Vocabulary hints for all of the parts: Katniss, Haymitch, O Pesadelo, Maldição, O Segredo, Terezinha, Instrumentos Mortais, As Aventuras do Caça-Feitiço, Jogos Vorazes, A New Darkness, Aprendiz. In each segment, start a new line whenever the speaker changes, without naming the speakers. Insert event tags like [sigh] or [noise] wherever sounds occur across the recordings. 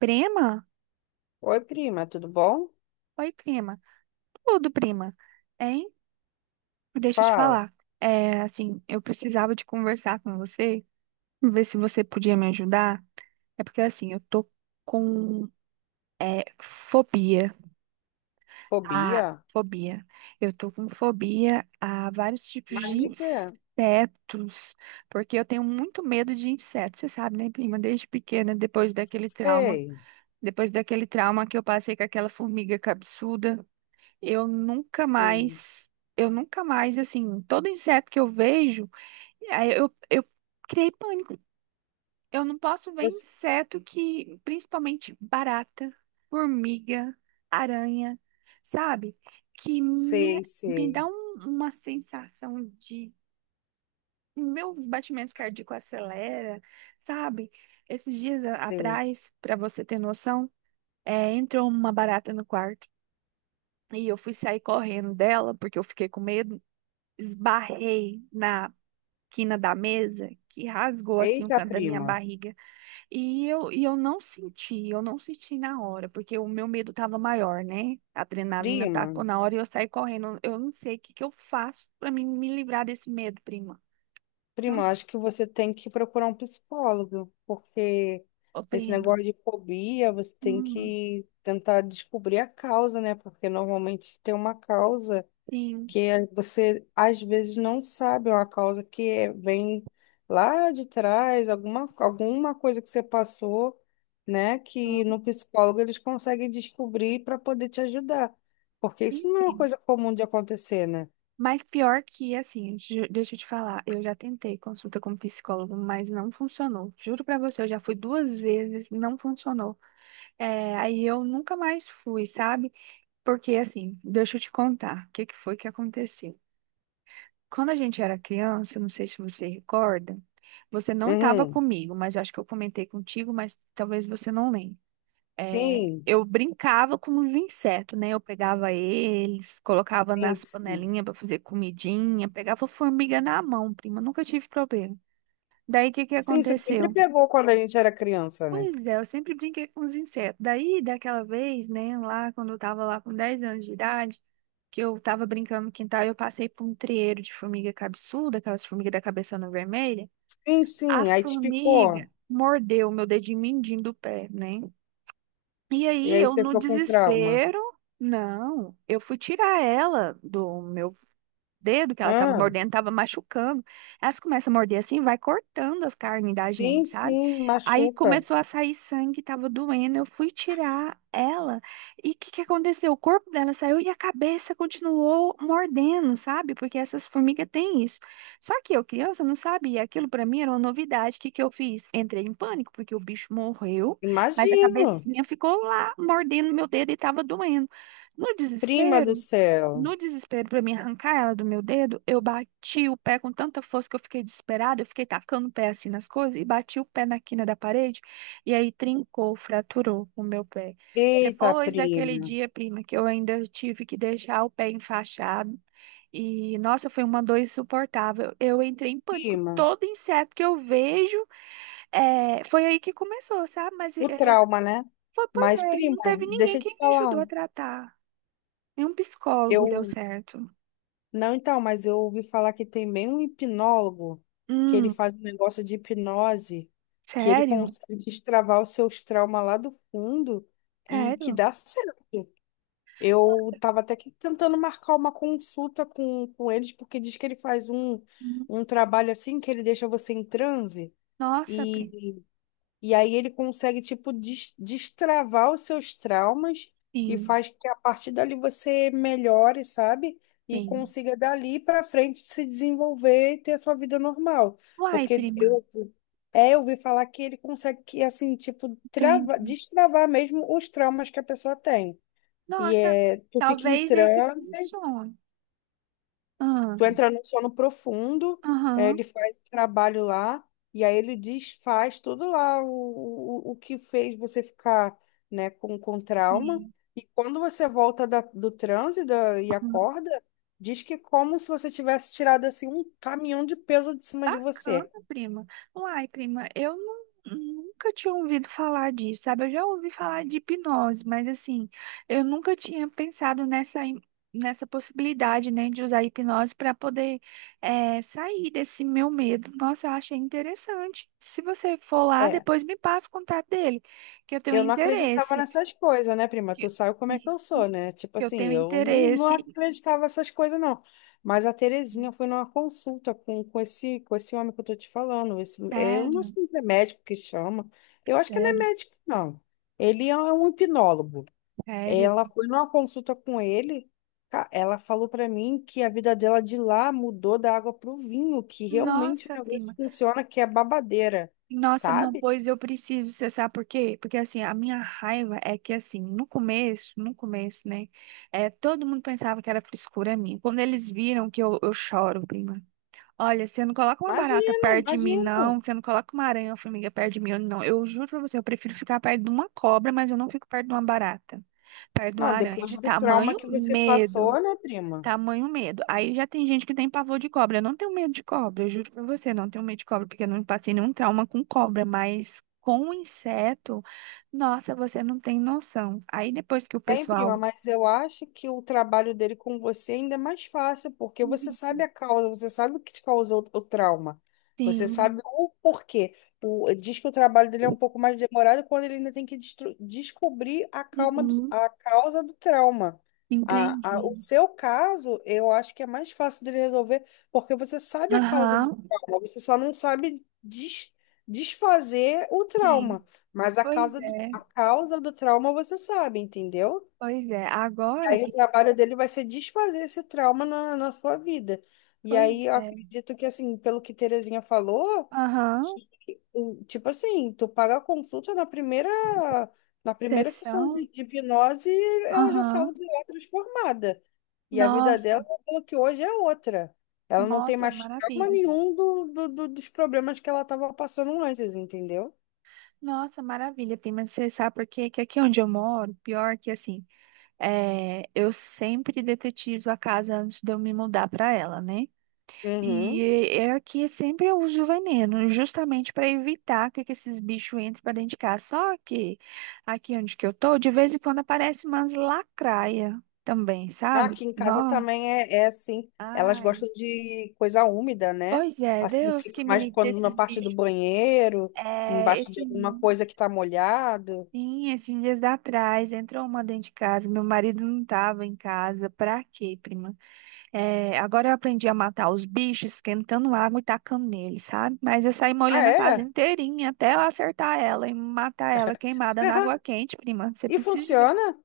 Prima?
Oi, prima, tudo bom?
Oi, prima. Tudo, prima. Hein? Deixa eu te
Fala.
falar. Assim, eu precisava de conversar com você, ver se você podia me ajudar. É porque, assim, eu tô com fobia. A
Fobia?
fobia. Eu tô com fobia a vários tipos
Mas
de
de quê?
insetos. Porque eu tenho muito medo de insetos, você sabe, né, prima? Desde pequena, depois daquele trauma.
Sei,
Depois daquele trauma que eu passei com aquela formiga cabeçuda. Eu nunca
sei.
mais, eu nunca mais, assim, todo inseto que eu vejo, aí eu criei pânico. Eu não posso ver
Você-
inseto que, principalmente barata, formiga, aranha, sabe? Que me,
Sei,
me
sei,
dá uma sensação de. Meus batimentos cardíacos acelera, sabe? Esses dias
sei.
atrás, para você ter noção, entrou uma barata no quarto. E eu fui sair correndo dela, porque eu fiquei com medo. Esbarrei na quina da mesa que rasgou assim o
Eita,
canto da minha
prima.
barriga. E eu não senti, eu não senti na hora, porque o meu medo estava maior, né? A adrenalina
Prima,
tacou na hora e eu saí correndo. Eu não sei o que que eu faço para mim me livrar desse medo, prima. Não
prima,
sei.
acho que você tem que procurar um psicólogo, porque
Ô,
esse
prima.
negócio de fobia, você tem
Hum,
que tentar descobrir a causa, né? Porque normalmente tem uma causa.
sim.
Que você às vezes não sabe uma causa que é- vem lá de trás, alguma coisa que você passou, né? Que
Hum.
no psicólogo eles conseguem descobrir para poder te ajudar. Porque isso
Sim,
não é uma
prima.
coisa comum de acontecer, né?
Mas pior que, assim, deixa eu te falar, eu já tentei consulta com psicólogo, mas não funcionou. Juro pra você, eu já fui duas vezes, não funcionou. É, aí eu nunca mais fui, sabe? Porque assim, deixa eu te contar o que que foi que aconteceu. Quando a gente era criança, não sei se você recorda, você não estava
Uhum.
comigo, mas acho que eu comentei contigo, mas talvez você não lembre. É,
Sim,
eu brincava com os insetos, né? Eu pegava eles, colocava
sim,
nas
sim.
panelinhas para fazer comidinha, pegava formiga na mão, prima, nunca tive problema. Daí o que que
Sim, você sempre
aconteceu?
pegou quando a gente era criança, né?
Pois é, eu sempre brinquei com os insetos. Daí, daquela vez, né, lá quando eu tava lá com 10 anos de idade, que eu tava brincando no quintal, eu passei por um trieiro de formiga cabeçuda, aquelas formigas da cabeçona vermelha.
Sim,
A
sim, aí te picou.
formiga mordeu o meu dedinho mindinho do pé, né? E
E
aí,
aí
eu
você
no
ficou com trauma.
desespero, não, eu fui tirar ela do meu dedo que ela tava
Ah,
mordendo, tava machucando. Elas começam a morder assim, vai cortando as carnes da
sim,
gente, sabe?
sim,
Aí
machuca.
começou a sair sangue, tava doendo. Eu fui tirar ela. E o que que aconteceu? O corpo dela saiu e a cabeça continuou mordendo, sabe? Porque essas formigas têm isso. Só que eu, criança, não sabia. Aquilo pra mim era uma novidade. O que que eu fiz? Entrei em pânico, porque o bicho morreu, mas a
Imagino.
cabecinha ficou lá mordendo meu dedo e tava doendo. No
Prima do
desespero,
céu.
no desespero pra me arrancar ela do meu dedo, eu bati o pé com tanta força que eu fiquei desesperada, eu fiquei tacando o pé assim nas coisas e bati o pé na quina da parede e aí trincou, fraturou o meu pé.
Eita,
Depois daquele
prima,
dia, prima, que eu ainda tive que deixar o pé enfaixado e nossa, foi uma dor insuportável. Eu entrei em pânico.
prima,
Todo inseto que eu vejo, é, foi aí que começou, sabe? Mas é,
o trauma, né?
pois
Mas,
é,
prima,
não teve ninguém
deixa eu
que
te
me ajudou
falar.
a tratar. Nenhum psicólogo deu
Eu,
certo.
não, então, mas eu ouvi falar que tem bem um hipnólogo que ele
Hum.
faz um negócio de hipnose, que ele
Sério?
consegue destravar os seus traumas lá do fundo e que
Sério?
dá certo. Eu tava até que tentando marcar uma consulta com eles, porque diz que ele faz um,
Hum.
um trabalho assim que ele deixa você em transe.
Nossa, prima.
E aí ele consegue, tipo, destravar os seus traumas e
Sim,
faz que a partir dali você melhore, sabe? E
sim.
consiga dali para frente se desenvolver e ter a sua vida normal.
Uai,
Porque
prima.
eu ouvi falar que ele consegue, que, assim, tipo,
Entendi.
trava, destravar mesmo os traumas que a pessoa tem. E
Nossa,
é, tu fica em
talvez esse
transe.
funcione. Ah.
Tu entra no sono profundo, eh, ele
Aham.
faz o trabalho lá, e aí ele desfaz tudo lá o, o que fez você ficar, né, com trauma.
Sim.
E quando você volta do transe e acorda, diz que é como se você tivesse tirado assim um caminhão de peso de cima de
Bacana,
você.
prima. Uai, prima, nunca tinha ouvido falar disso, sabe? Eu já ouvi falar de hipnose, mas assim, eu nunca tinha pensado nessa, nessa possibilidade, né, de usar hipnose para poder sair desse meu medo. Nossa, eu achei interessante. Se você for lá,
é
depois me passa o contato dele, que eu tenho
Eu não acreditava
interesse.
nessas coisas, né, prima? Tu
Que
sabe como é que eu sou, né? Tipo
que eu
assim,
tenho
eu não, não
interesse.
acreditava nessas coisas, não. Mas a Terezinha foi numa consulta com esse homem que eu tô te falando. Esse, eu não
Sério,
sei se é médico que chama. Eu acho que não é
sério,
médico, não. Ele é um hipnólogo.
sério.
Ela foi numa consulta com ele. Ela falou pra mim que a vida dela de lá mudou da água pro vinho, que realmente o
Nossa,
negócio
prima.
funciona, que é babadeira,
Nossa, não,
sabe?
pois eu preciso, você sabe por quê? Porque assim, a minha raiva é que assim, no começo, né, é, todo mundo pensava que era frescura minha. Quando eles viram que eu choro, prima. Olha, você não coloca uma barata
Imagina,
perto de mim, não.
imagina.
Você não coloca uma aranha ou formiga perto de mim, não. Eu juro pra você, eu prefiro ficar perto de uma cobra, mas eu não fico perto de uma barata. Perto de uma
Não,
aranha,
depois
de
do trauma
tamanho
que você passou,
medo.
né, prima?
Tamanho medo. Aí já tem gente que tem pavor de cobra. Eu não tenho medo de cobra, eu juro pra você, não tenho medo de cobra, porque eu não passei nenhum trauma com cobra, mas com inseto, nossa, você não tem noção. Aí depois que o
Hein, prima,
pessoal.
mas eu acho que o trabalho dele com você ainda é mais fácil, porque você sabe
Uhum.
a causa, você sabe o que te causou o trauma, você
Sim,
sabe o porquê. O, diz que o trabalho dele é um pouco mais demorado quando ele ainda tem que descobrir calma,
uhum,
a causa do trauma. A, o
entendi.
seu caso, eu acho que é mais fácil dele resolver, porque você sabe a causa do
Aham,
trauma, você só não sabe desfazer o
sim.
trauma. Mas a
Pois
causa do,
é,
a causa do trauma você sabe, entendeu?
pois é.
E
Agora,
aí o
que-
trabalho dele vai ser desfazer esse trauma na sua vida. E
pois
aí eu
é.
acredito que, assim, pelo que Terezinha falou,
Aham,
que, o- tipo assim, tu paga a consulta na primeira sessão
sessão.
de hipnose, ela já saiu
Aham.
de lá transformada. E a vida dela,
Nossa,
pelo que hoje é outra. Ela não tem
nossa,
mais trauma
maravilha.
nenhum do, do, dos problemas que ela estava passando antes, entendeu?
Nossa, maravilha, prima. Você sabe por quê? Que aqui onde eu moro, pior que assim, é, eu sempre detetizo a casa antes de eu me mudar para ela, né?
Uhum.
E é aqui sempre eu uso veneno, justamente para evitar que esses bichos entrem para dentro de casa. Só que aqui onde que eu tô, de vez em quando aparece umas lacraia também,
Ah,
sabe?
aqui em casa
Nossa,
também é, é assim. Elas
ai.
gostam de coisa úmida, né?
Pois é,
Assim,
Deus
fica
que me
mais
livre
quando na
desses
parte do
bichos.
banheiro,
É,
embaixo de
esse.
alguma coisa que tá molhado.
Sim, esses dias atrás entrou uma dentro de casa. Meu marido não estava em casa. Pra quê, prima? É, agora eu aprendi a matar os bichos esquentando água e tacando neles, sabe? Mas eu saí
Ah,
molhando a casa
é?
inteirinha até eu acertar ela e matar ela queimada na água
[laughs]
quente, prima. Você
E
precisa ver.
funciona?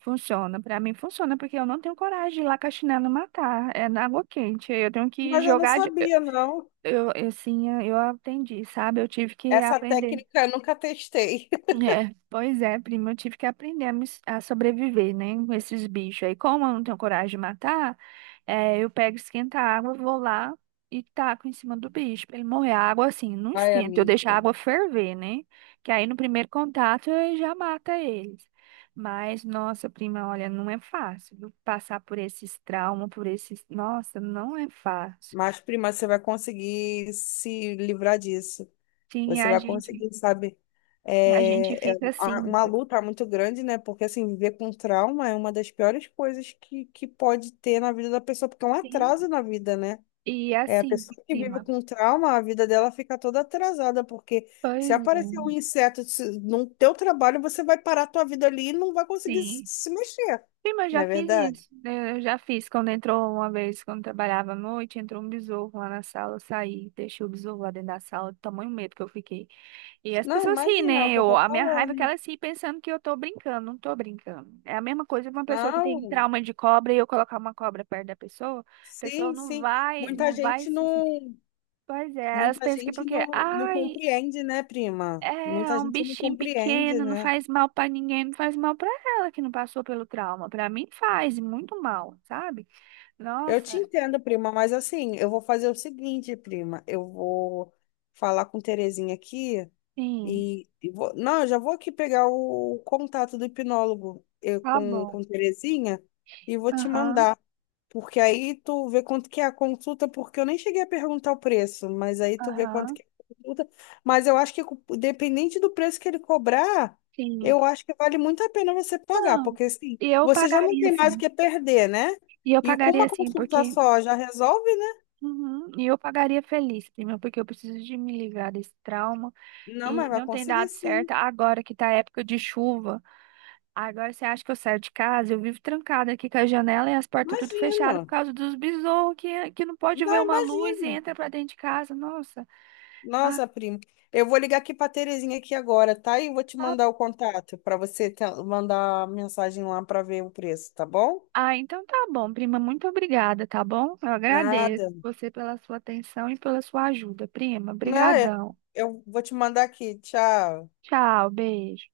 Funciona. Pra mim funciona porque eu não tenho coragem de ir lá com a chinela e matar. É na água quente. Eu tenho que
Mas eu não
jogar. De...
sabia, não.
Assim, eu aprendi, sabe? Eu tive que
Essa
aprender.
técnica eu nunca testei. [laughs]
É, pois é, primo, eu tive que aprender a sobreviver, né, com esses bichos aí. Como eu não tenho coragem de matar, é, eu pego, esquenta a água, vou lá e taco em cima do bicho pra ele morrer. A água, assim, não
Ai,
esquenta, eu deixo a
amiga.
água ferver, né, que aí no primeiro contato eu já mata eles. Mas, nossa, prima, olha, não é fácil, viu? Passar por esses traumas, por esses... Nossa, não é fácil.
Mas, prima, você vai conseguir se livrar disso.
Sim,
Você
a
vai
gente,
conseguir, sabe?
e a gente
É, é
fica
a-
assim,
uma luta muito grande, né? Porque, assim, viver com trauma é uma das piores coisas que pode ter na vida da pessoa, porque é um
sim,
atraso na vida, né?
e
É, a
assim,
pessoa que vive
prima.
com trauma, a vida dela fica toda atrasada, porque se
Pois
aparecer
é.
um inseto no teu trabalho, você vai parar a tua vida ali e não vai conseguir se
Sim.
se mexer,
Sim, mas eu
não
já
é
fiz
verdade?
isso, né? Eu já fiz quando entrou uma vez, quando trabalhava à noite, entrou um besouro lá na sala, eu saí, deixei o besouro lá dentro da sala, do tamanho medo que eu fiquei. E as
Não,
pessoas riem,
imagina é o
né?
que eu
Eu,
tô
a minha raiva é
falando.
que elas riem pensando que eu tô brincando, não tô brincando. É a mesma coisa que uma pessoa que
Não,
tem trauma de cobra e eu colocar uma cobra perto da pessoa, a pessoa
sim,
não
sim.
vai,
Muita
não vai
gente
se. se-
não.
Pois é, elas
Muita
pensam que é
gente
porque,
não, não
ai,
compreende, né, prima?
é é
Muita
um
gente não
bichinho
compreende,
pequeno, não
né?
faz mal pra ninguém, não faz mal pra ela que não passou pelo trauma. Pra mim faz e muito mal, sabe?
Eu te
Nossa,
entendo, prima, mas assim, eu vou fazer o seguinte, prima. Eu vou falar com Terezinha aqui
sim,
e vou... Não, eu já vou aqui pegar o contato do hipnólogo eu,
tá
com,
bom.
com Terezinha e vou te
Aham,
mandar. Porque aí tu vê quanto que é a consulta, porque eu nem cheguei a perguntar o preço, mas aí tu vê quanto
aham,
que é a consulta. Mas eu acho que, dependente do preço que ele cobrar,
sim.
eu acho que vale muito a pena você pagar,
Não,
porque assim,
e eu
você já não
pagaria
tem mais o
sim.
que perder, né?
E eu
E com uma
pagaria sim,
consulta
porque.
só já resolve, né?
Uhum, e eu pagaria feliz, prima, porque eu preciso de me livrar desse trauma
Não, mas
e
vai
não tem
conseguir
dado
sim.
certo agora que tá época de chuva. Agora você acha que eu saio de casa? Eu vivo trancada aqui com a janela e as portas tudo fechado por
Imagino.
causa dos besouros que não pode
Não,
ver uma luz e
imagina.
entra pra dentro de casa. Nossa. Ah,
Nossa, primo. Eu vou ligar aqui para Terezinha aqui agora, tá? E vou te
tá-
mandar o contato para você mandar mensagem lá para ver o preço, tá bom?
ah, então tá bom, prima. Muito obrigada, tá bom? Eu agradeço
Nada.
você pela sua atenção e pela sua ajuda, prima.
Não,
Obrigadão.
eu vou te mandar aqui. Tchau.
Tchau, beijo.